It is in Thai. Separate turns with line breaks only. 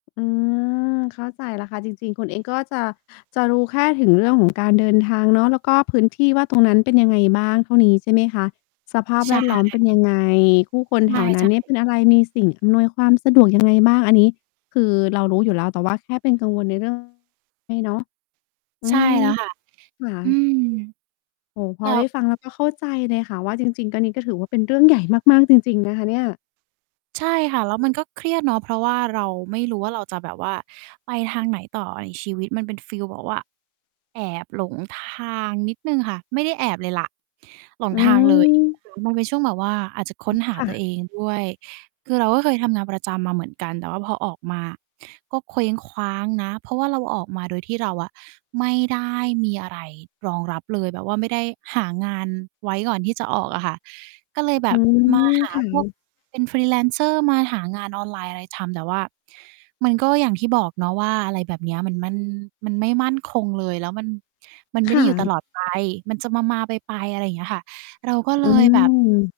อืม เข้าใจแล้วค่ะ จริง ๆ คุณเองก็จะ จะรู้แค่ถึงเรื่อง ของ การเดินทางเนาะ แล้วก็พื้นที่ว่าตรง นั้น เป็นยังไงบ้าง? เท่านี้ ใช่ไหมคะ สภาพ
ใช
แว
่
ดล้อมเป็นยังไง? ผู้คน แ
ไ
ถ
ม่
ว นั้นเนี่ยเป็
ช
นอะไร? มีสิ่งอำนวยความสะดวก ยังไง บ้าง? อันนี้คือเรารู้อยู่แล้ว แต่ ว่า แค่เป็นกังวลใน เรื่องนี้เนาะ อ
ใ
ื
ช่
อ
แล้วค่ะ
ค่
อื
ะ
ม
โอ้โฮ พ
แล
อ
้
ได้
ว
ฟัง แล้วก็เข้าใจเลยค่ะว่า จริง ๆ ก็ นี้ก็ถือว่า เป็นเรื่องใหญ่มาก ๆ จริง ๆ นะ คะเนี่ย
ใช่ค่ะ แล้วมันก็เครียดเนาะ เพราะว่าเราไม่รู้ว่า เราจะแบบว่า ไปทางไหนต่อ? อ ชีวิตมันเป็นฟีลแบบว่า แอบหลงทางนิดหนึ่งค่ะ ไม่ได้แอบเลยแหละ หลง
อื
ทางเลย
อ
แล้ว มันเป็นช่วงแบบว่า อาจจะค้นหา
ค่
ตัวเ
ะ
องด้วย คือเราก็เคยทำงานประจำมาเหมือนกัน แต่ว่าพอออกมาก็เคว้งคว้างนะ เพราะว่าเราออกมาโดยที่เราอะ ไม่ได้มีอะไรรองรับเลย แบบว่าไม่ได้หางานไว้ก่อนที่จะออกอะค่ะ ก็เลยแบ
อื
บ
ม
มาหา
ค่
พวก
ะ
เป็น Freelancer มาหางานออนไลน์อะไรทำ แต่ว่ามันก็อย่างที่บอกเนาะว่า อะไรแบบเนี้ย มัน มัน มันไม่มั่นคงเลย แล้วมัน มันไม
ค
่ไ
่
ด้อยู่ต
ะ
ลอด ไป มันจะมา ๆ ไป ๆ อะไรเงี้ยค่ะ เราก็
อ
เล
ื
ยแบบ
ม